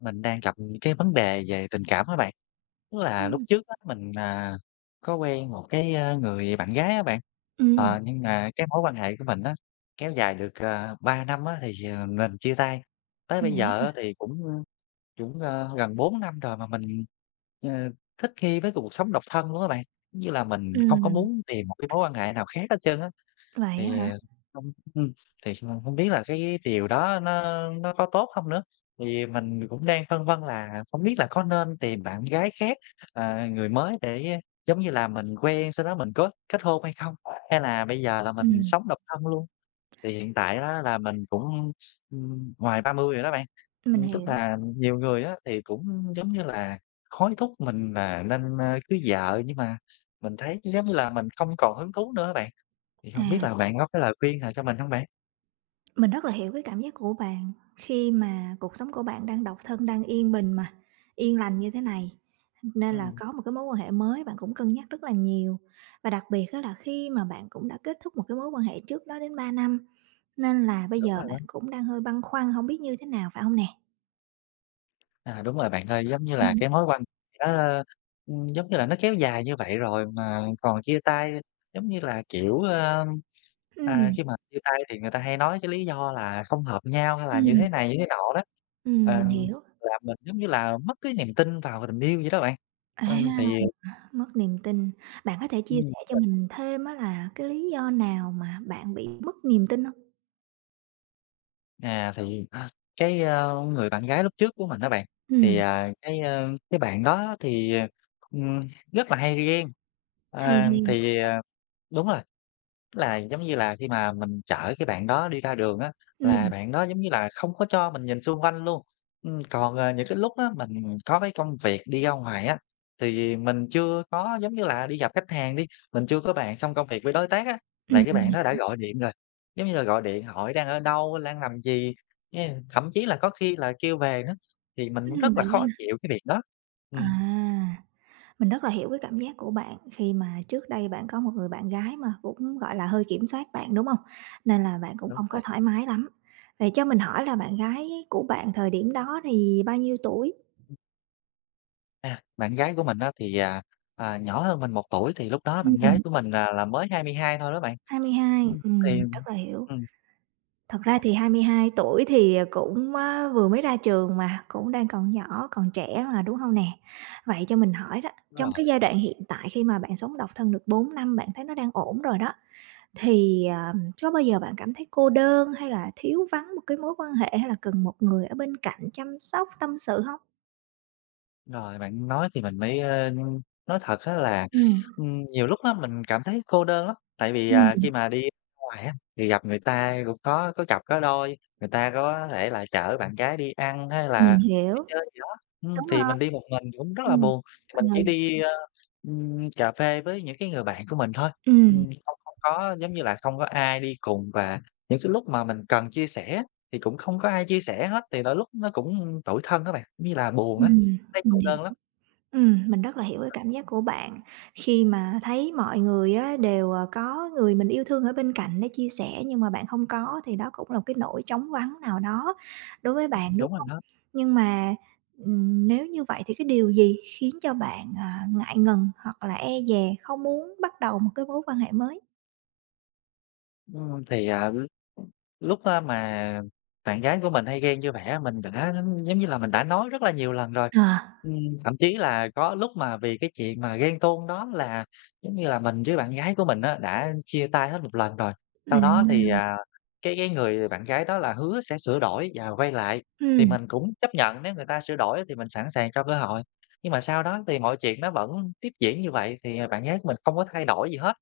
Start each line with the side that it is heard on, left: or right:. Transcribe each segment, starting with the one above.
left: Mình đang gặp những cái vấn đề về tình cảm á bạn. Tức là lúc
right: Ừm.
left: trước á, mình, à, có quen một cái, a, người bạn gái á bạn,
right: Ừm.
left: ờ, nhưng mà cái mối quan hệ của mình á, kéo dài được, ờ, 3 năm á thì, ờ, mình chia tay. Tới
right: Ừm,
left: bây
right: vậy á
left: giờ á,
right: hả?
left: thì cũng cũng, ơ, gần 4 năm rồi mà mình, ờ, thích nghi với cuộc cuộc sống độc thân luôn á bạn, giống như là, mình không có
right: Ừm.
left: muốn tìm một cái mối quan hệ nào khác hết trơn á,
right: Vậy á
left: thì,
right: hả?
left: ờ, không ừm, thì hông hông biết là cái điều đó nó nó có tốt không nữa? Thì mình cũng đang phân vân là không biết là có nên tìm bạn gái khác, ờ, người mới để, giống như là, mình quen sau đó mình có kết hôn hay không, hay là bây giờ là mình
right: Ừm.
left: sống độc thân luôn? Thì hiện tại á, là mình cũng, ưm, ngoài 30 rồi đó bạn,
right: Mình
left: ừm, tức
right: hiểu.
left: là nhiều người á, thì cũng, giống như là, hối thúc mình là nên, ơ, cưới vợ nhưng mà mình thấy, giống như là, mình không còn hứng thú nữa á bạn. Thì không biết
right: À.
left: là bạn có cái lời khuyên nào cho mình hông bạn?
right: Mình rất là hiểu cái cảm giác của bạn khi mà cuộc sống của bạn đang độc thân đang yên bình mà, yên lành như thế này, ưm, nên là
left: Ừm.
right: có một cái mối quan hệ mới bạn cũng cân nhắc rất là nhiều. Và đặc biệt á, là khi mà bạn cũng đã kết thúc một cái mối quan hệ trước đó đến 3 năm, nên là bây
left: Đúng
right: giờ
left: rồi
right: bạn
left: đó.
right: cũng đang hơi băn khoăn hổng biết như thế nào phải hông nè?
left: À, đúng rồi bạn ơi, giống như là,
right: Ừm.
left: cái mối quan hệ nó, ừm, giống như là, nó kéo dài như vậy rồi mà còn chia tay, giống như là, kiểu, ờ, à,
right: Ừm.
left: khi mà chia tay thì người ta hay nói cái lý do là không hợp nhau hay là như
right: Ừm.
left: thế này như thế nọ đó,
right: Ừm, mình
left: ờm,
right: hiểu.
left: là mình, giống như là, mất cái niềm tin vào tình yêu vậy đó bạn.
right: À,
left: Ừm, thì
right: mất niềm tin, bạn có thể chia
left: Ừm.
right: sẻ
left: Đúng
right: cho
left: rồi.
right: mình thêm á là cái lý do nào mà bạn bị mất niềm tin hông?
left: À, thì, cái, ờ, người bạn gái lúc trước của mình đó bạn, thì,
right: Ừm.
left: à, cái, à, cái bạn đó thì, ờ, ừm, rất là hay ghen.
right: Hay
left: À,
right: ghen.
left: thì, à đúng rồi, là, giống như là, khi mà mình chở cái bạn đó đi ra đường á, là
right: Ừm.
left: bạn đó, giống như là, không có cho mình nhìn xung quanh luôn. Ừm, còn, ờ, những cái lúc á mình có cái công việc đi ra ngoài á, thì mình chưa có, giống như là, đi gặp khách hàng đi, mình chưa có bàn xong công việc với đối tác á, là
right: Ừm.
left: cái
right: Mình
left: bạn đó đã
right: hiểu.
left: gọi điện rồi, giống như là, gọi điện hỏi: "Đang ở đâu? Lang làm gì?" Yeah, thậm chí là có khi là kêu về nữa, thì mình
right: Ừm,
left: cũng rất là
right: vậy
left: khó
right: ha?
left: chịu cái việc đó.
right: À,
left: Ừm.
right: mình rất là hiểu cái cảm giác của bạn, khi mà trước đây bạn có một người bạn gái mà cũng, gọi là, hơi kiểm soát bạn, đúng hông? Nên là bạn cũng
left: Đúng
right: hông
left: rồi.
right: có thoải mái lắm. Vậy cho mình hỏi là bạn gái của bạn thời điểm đó thì bao nhiêu tuổi?
left: À, bạn gái của mình á thì, à, à, nhỏ hơn mình 1 tuổi, thì lúc đó
right: Ừm,
left: bạn gái
right: ừm.
left: của mình là là mới 22 thôi đó bạn.
right: 22,
left: Ừm,
right: ừm,
left: thì
right: rất là hiểu.
left: ừm.
right: Thật ra thì 22 tuổi thì, ờ, cũng á vừa mới ra trường mà, cũng đang còn nhỏ, còn trẻ mà, đúng hông nè? Vậy cho mình hỏi đó,
left: Đúng
right: trong
left: rồi.
right: cái giai đoạn hiện tại khi mà bạn sống độc thân được 4 năm, bạn thấy nó đang ổn rồi đó, thì, à, có bao giờ bạn cảm thấy cô đơn hay là thiếu vắng một cái mối quan hệ, hay là cần một người ở bên cạnh chăm sóc, tâm sự hông?
left: Rồi, bạn nói thì mình mới, ờ, nói thật á là,
right: Ừm.
left: ừm, nhiều lúc á mình cảm thấy cô đơn lắm. Tại vì, à, khi
right: Ừm.
left: mà đi ra ngoài á thì gặp người ta ai cũng có có cặp có đôi, người ta có thể là chở bạn gái đi ăn hay
right: Mình
left: là đi
right: hiểu.
left: chơi gì đó. Ừm,
right: Đúng
left: thì
right: rồi.
left: mình đi một mình thì cũng rất là
right: Ừm,
left: buồn, thì mình chỉ
right: ừ.
left: đi, ờ, ừm, cà phê với những cái người bạn của mình thôi.
right: Ừm.
left: Ừm, không không có, giống như là, không có ai đi cùng, và những sái lúc mà mình cần chia sẻ thì cũng không có ai chia sẻ hết. Thì đôi lúc nó cũng tủi thân á bạn, giống như là, buồn á,
right: Ừm,
left: thấy
right: mình
left: cô
right: hiểu.
left: đơn lắm.
right: Ừm, mình rất là hiểu cái cảm giác của bạn, khi mà thấy mọi người á đều, ờ, có người mình yêu thương ở bên cạnh để chia sẻ, nhưng mà bạn hông có. Thì đó cũng là một cái nỗi trống vắng nào đó đối với bạn, đúng
left: Đúng rồi
right: hông?
left: đó.
right: Nhưng mà, ừm, nếu như vậy thì cái điều gì khiến cho bạn, à, ngại ngần hoặc là e dè không muốn bắt đầu một cái mối quan hệ mới?
left: Ừm, thì, ờ, [unintelligible] lúc á mà bạn gái của mình hay ghen như vậy á mình đã giống như là mình đã nói rất là nhiều lần rồi.
right: À.
left: Ừm, thậm chí là có lúc mà vì cái chuyện mà ghen tuông đó, là giống như là mình với bạn gái của mình á, đã chia tay hết một lần rồi, sau
right: À.
left: đó thì, à, cái cái người bạn gái đó là hứa sẽ sửa đổi và quay lại, thì
right: Ừm.
left: mình cũng chấp nhận nếu người ta sửa đổi á thì mình sẵn sàng cho cơ hội. Nhưng mà sau đó thì mọi chuyện nó vẫn tiếp diễn như vậy thì, ờ, bạn gái mình hông có thay đổi gì hết.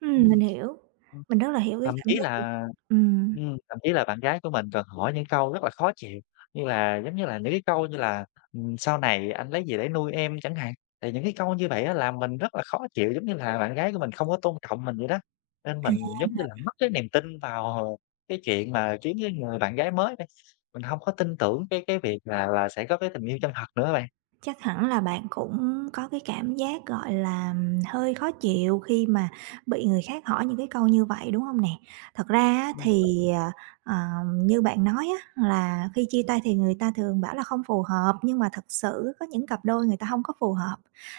right: Ừm
left: Ừm.
right: mình hiểu,
left: Ừm.
right: mình rất là hiểu cái
left: Thậm
right: cảm
left: chí
right: giác của bạn,
left: là
right: ừm.
left: ừm, thậm chí là bạn gái của mình còn hỏi những câu rất là khó chịu, như là giống như là những cái câu như là, ừm, sau này thì anh lấy gì để nuôi em chẳng hạn. Thì những cái câu như vậy á, làm mình rất là khó chịu, giống như là bạn gái của mình không có tôn trọng mình vậy đó, nên
right: À.
left: mình giống như là mất cái niềm tin vào cái chuyện mà kiếm cái người bạn gái mới đây, mình hông có tin tưởng cái cái việc là là sẽ có cái tình yêu chân thật nữa rồi.
right: Chắc hẳn là bạn cũng có cái cảm giác, gọi là, hơi khó chịu khi mà bị người khác hỏi những cái câu như vậy, đúng hông nè? Thật ra á,
left: Ừm, đúng rồi.
right: thì, à, ờ, như bạn nói á, là khi chia tay thì người ta thường bảo là không phù hợp, nhưng mà thực sự á, có những cặp đôi người ta hông có phù hợp,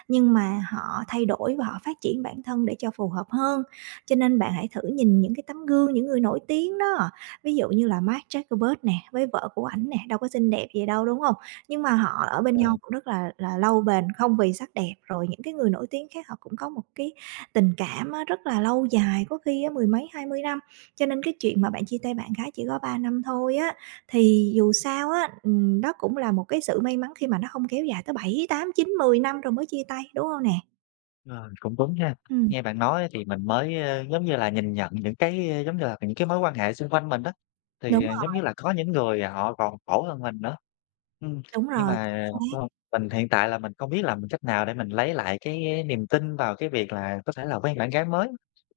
right: nhưng mà họ thay đổi và họ phát triển bản thân để cho phù hợp hơn, cho nên bạn hãy thử nhìn những cái tấm gương, những người nổi tiếng đó. Ví dụ như là Mark Zuckerberg nè, với vợ của ảnh nè, đâu có xinh đẹp gì đâu, đúng hông? Nhưng mà họ ở bên nhau
left: Ờ.
right: cũng rất là là lâu bền, không vì sắc đẹp, rồi những cái người nổi tiếng khác họ cũng có một cái tình cảm á, rất là lâu dài, có khi á mười mấy 20 năm, cho nên cái chuyện mà bạn chia tay bạn gái chỉ có 3 năm thôi á, thì dù sao á, ừm, đó cũng là một cái sự may mắn khi mà nó hông kéo dài tới 7, 8, 9, 10 năm rồi mới chia tay, đúng hông nè?
left: Rồi, cũng đúng ha.
right: Ừm.
left: Nghe bạn nói á thì mình mới, ơ, giống như là, nhìn nhận những cái, ờ, giống như là, những cái mối quan hệ xung quanh mình á. Thì,
right: Đúng
left: ờ, giống
right: rồi.
left: như là, có những người họ còn khổ hơn mình nữa. Ừm,
right: Đúng
left: nhưng
right: rồi, chính
left: mà
right: xác.
left: không mình hiện tại là mình không biết làm cách nào để mình lấy lại cái niềm tin vào cái việc là có thể là quen bạn gái mới,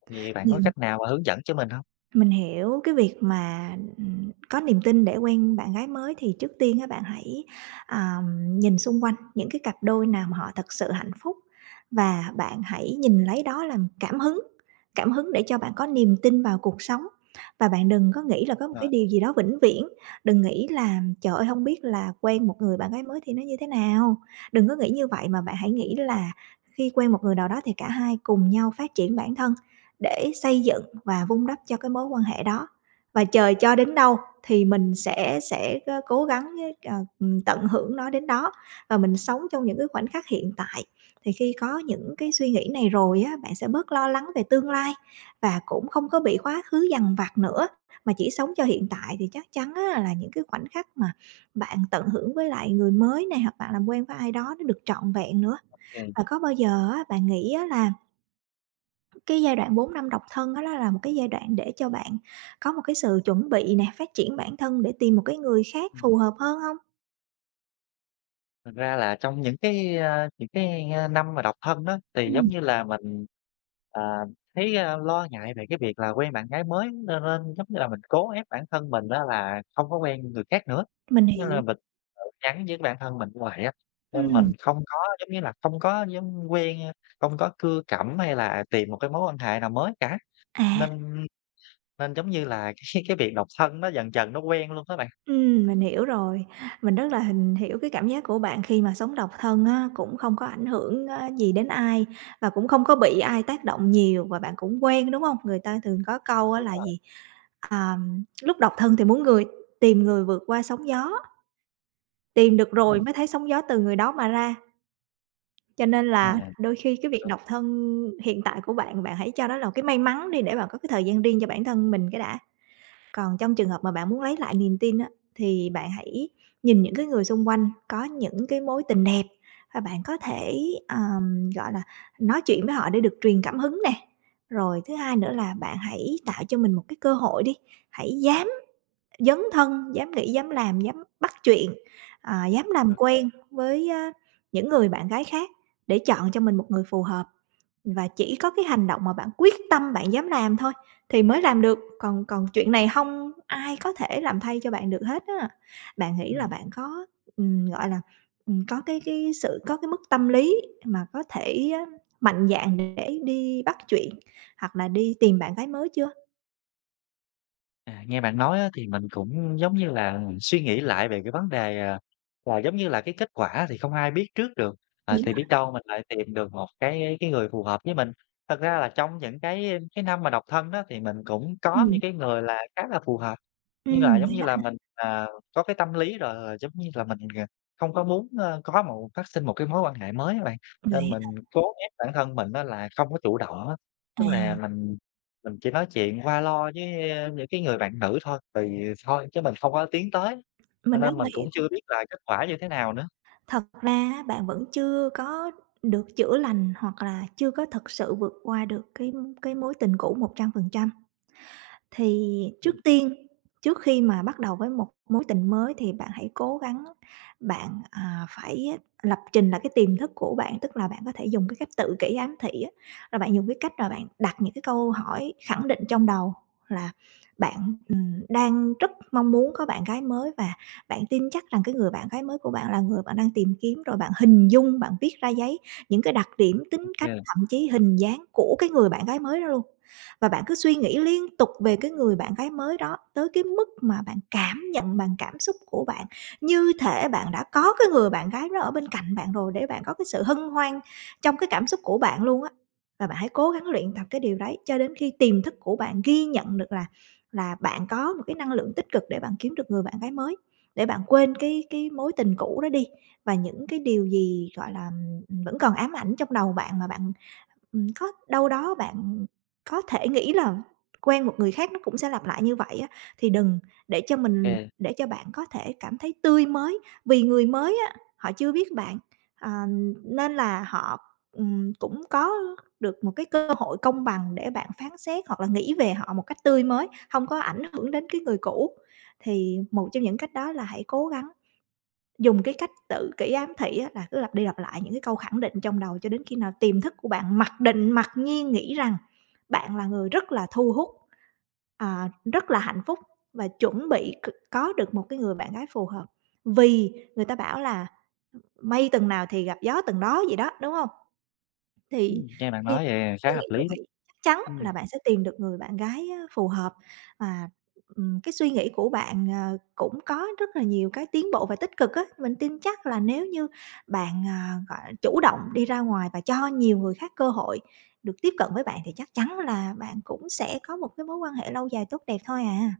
left: thì bạn có
right: [unintelligible]
left: cách nào mà hướng dẫn cho mình hông?
right: Mình hiểu, cái việc mà, ừm, có niềm tin để quen bạn gái mới, thì trước tiên á bạn hãy, à, nhìn xung quanh những cái cặp đôi nào mà họ thật sự hạnh phúc, và bạn hãy nhìn lấy đó làm cảm hứng, cảm hứng để cho bạn có niềm tin vào cuộc sống. Và bạn đừng có nghĩ là có một
left: Rồi.
right: cái điều gì đó vĩnh viễn, đừng nghĩ là "Trời ơi, hông biết là quen một người bạn gái mới thì nó như thế nào?" Đừng có nghĩ như vậy, mà bạn hãy nghĩ là khi quen một người nào đó, thì cả hai cùng nhau phát triển bản thân, để xây dựng và vun đắp cho cái mối quan hệ đó, và trời cho đến đâu thì mình sẽ sẽ, ờ, cố gắng hết ờ, ừm, tận hưởng nó đến đó, và mình sống trong những cái khoảnh khắc hiện tại. Thì khi có những cái suy nghĩ này rồi á, bạn sẽ bớt lo lắng về tương lai, và cũng không có bị quá khứ dằn vặt nữa, mà chỉ sống cho hiện tại. Thì chắc chắn á là những cái khoảnh khắc mà bạn tận hưởng với lại người mới này, hoặc bạn làm quen với ai đó nó được trọn vẹn nữa.
left: Ô kê.
right: Và có bao giờ á bạn nghĩ á là cái giai đoạn 4 năm độc thân á, đó là một cái giai đoạn để cho bạn có một cái sự chuẩn bị nè, phát triển bản thân để tìm một cái người khác
left: Ừm.
right: phù hợp hơn hông?
left: Thật ra là trong những cái, a những cái, a, năm mà độc thân đó, thì giống
right: Ừm.
left: như là mình, ờ, thấy, ơ, lo ngại về cái việc là quen bạn gái mới nơ rên giống như là mình cố ép bản thân mình á là không có quen người khác nữa.
right: Mình
left: Nên là
right: hiểu.
left: mình tự nhắn với bản thân mình vậy á, nên mình
right: Ừm.
left: không có giống như là không có dám quen, ơ, không có cưa cẩm hay là tìm một cái mối quan hệ nào mới cả.
right: À.
left: Nên nên giống như là cái cái việc độc thân nó dần dần nó quen luôn á bạn.
right: Ừm, mình hiểu rồi. Mình rất là hình hiểu cái cảm giác của bạn khi mà sống độc thân á, cũng không có ảnh hưởng á, gì đến ai và cũng không có bị ai tác động nhiều và bạn cũng quen, đúng hông? Người ta thường có câu á
left: Đúng
right: là
left: rồi.
right: gì, ờm, lúc độc thân thì muốn người tìm người vượt qua sóng gió, tìm được rồi
left: Ừm.
right: mới thấy sóng gió từ người đó mà ra. Cho nên
left: Sao
right: là
left: nè?
right: đôi khi cái việc
left: Đ
right: độc thân hiện tại của bạn, bạn hãy cho nó là một cái may mắn đi để bạn có cái thời gian riêng cho bản thân mình cái đã. Còn trong trường hợp mà bạn muốn lấy lại niềm tin á thì bạn hãy nhìn những cái người xung quanh có những cái mối tình đẹp, à, bạn có thể, ờm, gọi là, nói chuyện với họ để được truyền cảm hứng nè. Rồi thứ hai nữa là bạn hãy tạo cho mình một cái cơ hội đi, hãy dám dấn thân, dám nghĩ, dám làm, dám bắt chuyện, à, dám làm
left: Ô kê.
right: quen với những người bạn gái khác để chọn cho mình một người phù hợp. Và chỉ có cái hành động mà bạn quyết tâm bạn dám làm thôi thì mới làm được, còn còn chuyện này hông ai có thể làm thay cho bạn được hết á. Bạn nghĩ là
left: Ừm.
right: bạn có, ừm, gọi là, ừm, có cái cái sự có cái mức tâm lý mà có thể mạnh dạn để đi bắt chuyện hoặc là đi tìm bạn gái mới chưa?
left: À, nghe bạn nói á, thì mình cũng, giống như là, suy nghĩ lại về cái vấn đề, à, là, giống như là, cái kết quả thì không ai biết trước được, à,
right: Đúng
left: thì
right: rồi.
left: biết đâu mình lại tìm được một cái cái người phù hợp với mình. Thật ra là trong những cái cái năm mà độc thân đó thì mình cũng có
right: Ừm.
left: những cái người là khá là phù hợp, nhưng là,
right: Ừm,
left: giống
right: vậy
left: như
right: á
left: là,
right: hả?
left: mình, à, có cái tâm lý rồi. Giống như là, mình, gờ, hông có muốn, ơ, có một phát sinh một cái mối quan hệ mới á bạn,
right: Vậy
left: nên
right: á hả?
left: mình cố ép bản thân mình á, là không có chủ động á.
right: À.
left: Tức là mình mình chỉ nói chuyện qua loa với, a, những cái người bạn nữ thôi, tùy thôi chứ mình không có tiến tới, cho
right: Mình rất
left: nên mình
right: là hiểu.
left: cũng chưa biết là kết quả như thế nào nữa.
right: Thật ra á, bạn vẫn chưa có được chữa lành hoặc là chưa có thực sự vượt qua được cái cái mối tình cũ 100%. Thì trước
left: Ừm.
right: tiên, trước khi mà bắt đầu với một mối tình mới thì bạn hãy cố gắng bạn, à, phải lập trình lại cái tiềm thức của bạn. Tức là bạn có thể dùng cái cách tự kỷ ám thị á, là bạn dùng cái cách mà bạn đặt những cái câu hỏi khẳng định trong đầu là bạn, ừm, đang rất mong muốn có bạn gái mới và bạn tin chắc rằng cái người bạn gái mới của bạn là người bạn đang tìm kiếm. Rồi bạn hình dung, bạn viết ra giấy những cái đặc điểm tính cách
left: OK.
right: thậm chí hình dáng của cái người bạn gái mới đó luôn, và bạn cứ suy nghĩ liên tục về cái người bạn gái mới đó tới cái mức mà bạn cảm nhận bằng cảm xúc của bạn, như thể bạn đã có cái người bạn gái đó ở bên cạnh bạn rồi để bạn có cái sự hân hoan trong cái cảm xúc của bạn luôn á. Và bạn hãy cố gắng luyện tập cái điều đấy cho đến khi tiềm thức của bạn ghi nhận được là là bạn có một cái năng lượng tích cực để bạn kiếm được người bạn gái mới, để bạn quên cái cái mối tình cũ đó đi. Và những cái điều gì, gọi là, ừm, ừm, vẫn còn ám ảnh trong đầu bạn mà bạn, ừm, có đâu đó bạn, ừm, có thể nghĩ là quen một người khác nó cũng sẽ lặp lại như vậy á, thì đừng, để cho mình
left: Kê.
right: để cho bạn có thể cảm thấy tươi mới. Vì người mới á, họ chưa biết bạn, à, nên là họ, ừm, cũng có được một cái cơ hội công bằng để bạn phán xét hoặc là nghĩ về họ một cách tươi mới, hông có ảnh hưởng đến cái người cũ. Thì một trong những cách đó là hãy cố gắng dùng cái cách tự kỷ ám thị á, là cứ lặp đi lặp lại những cái câu khẳng định trong đầu cho đến khi nào tiềm thức của bạn mặc định, mặc nhiên nghĩ rằng bạn là người rất là thu hút, à, rất là hạnh phúc và chuẩn bị c có được một cái người bạn gái phù hợp. Vì người ta bảo là, ưm, "mây tầng nào thì gặp gió tầng đó" vậy đó, đúng hông? Thì
left: Ừm, nghe bạn
right: khi
left: nói vậy khá
right: suy nghĩ
left: hợp
right: như
left: lý đó,
right: vậy chắc chắn
left: Ừm.
right: là bạn sẽ tìm được người bạn gái, ơ, phù hợp và, ừm, cái suy nghĩ của bạn, ờ, cũng có rất là nhiều cái tiến bộ và tích cực á. Mình tin chắc là nếu như bạn, à, gọi chủ động đi ra ngoài và cho nhiều người khác cơ hội được tiếp cận với bạn thì chắc chắn là bạn cũng sẽ có một cái mối quan hệ lâu dài, tốt đẹp thôi à.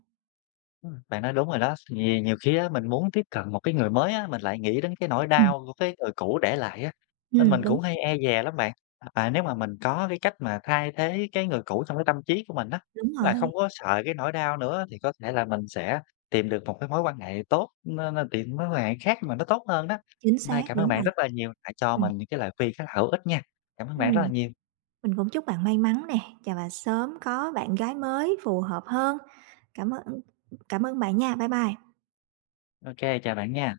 left: Ừm, bạn nói đúng rồi đó, vì nhiều khi á, mình muốn tiếp cận một cái người mới á, mình lại nghĩ đến cái nỗi
right: Ừm.
left: đau của cái người cũ để lại á, nên mình
right: Ừm, đúng.
left: cũng hay e dè lắm bạn. Ờ, và nếu mà mình có cái cách mà thay thế cái người cũ trong cái tâm trí của mình á,
right: Đúng
left: là không
right: rồi.
left: có sợ cái nỗi đau nữa á, thì có thể là mình sẽ tìm được một cái mối quan hệ tốt, nó nó tìm mối quan hệ khác mà nó tốt hơn đó.
right: Chính
left: Hôm
right: xác,
left: nay cảm ơn
right: đúng
left: bạn
right: rồi.
left: rất là nhiều, đã cho
right: Ừm.
left: mình những cái lời khuyên khá là hữu ích nha. Cảm ơn bạn rất là
right: Ừm,
left: nhiều.
right: mình cũng chúc bạn may mắn nè, chà, và sớm có bạn gái mới phù hợp hơn. Cảm ơn, ưm, ưm, cảm ơn bạn nha, bye bye.
left: OK, chào bạn nha.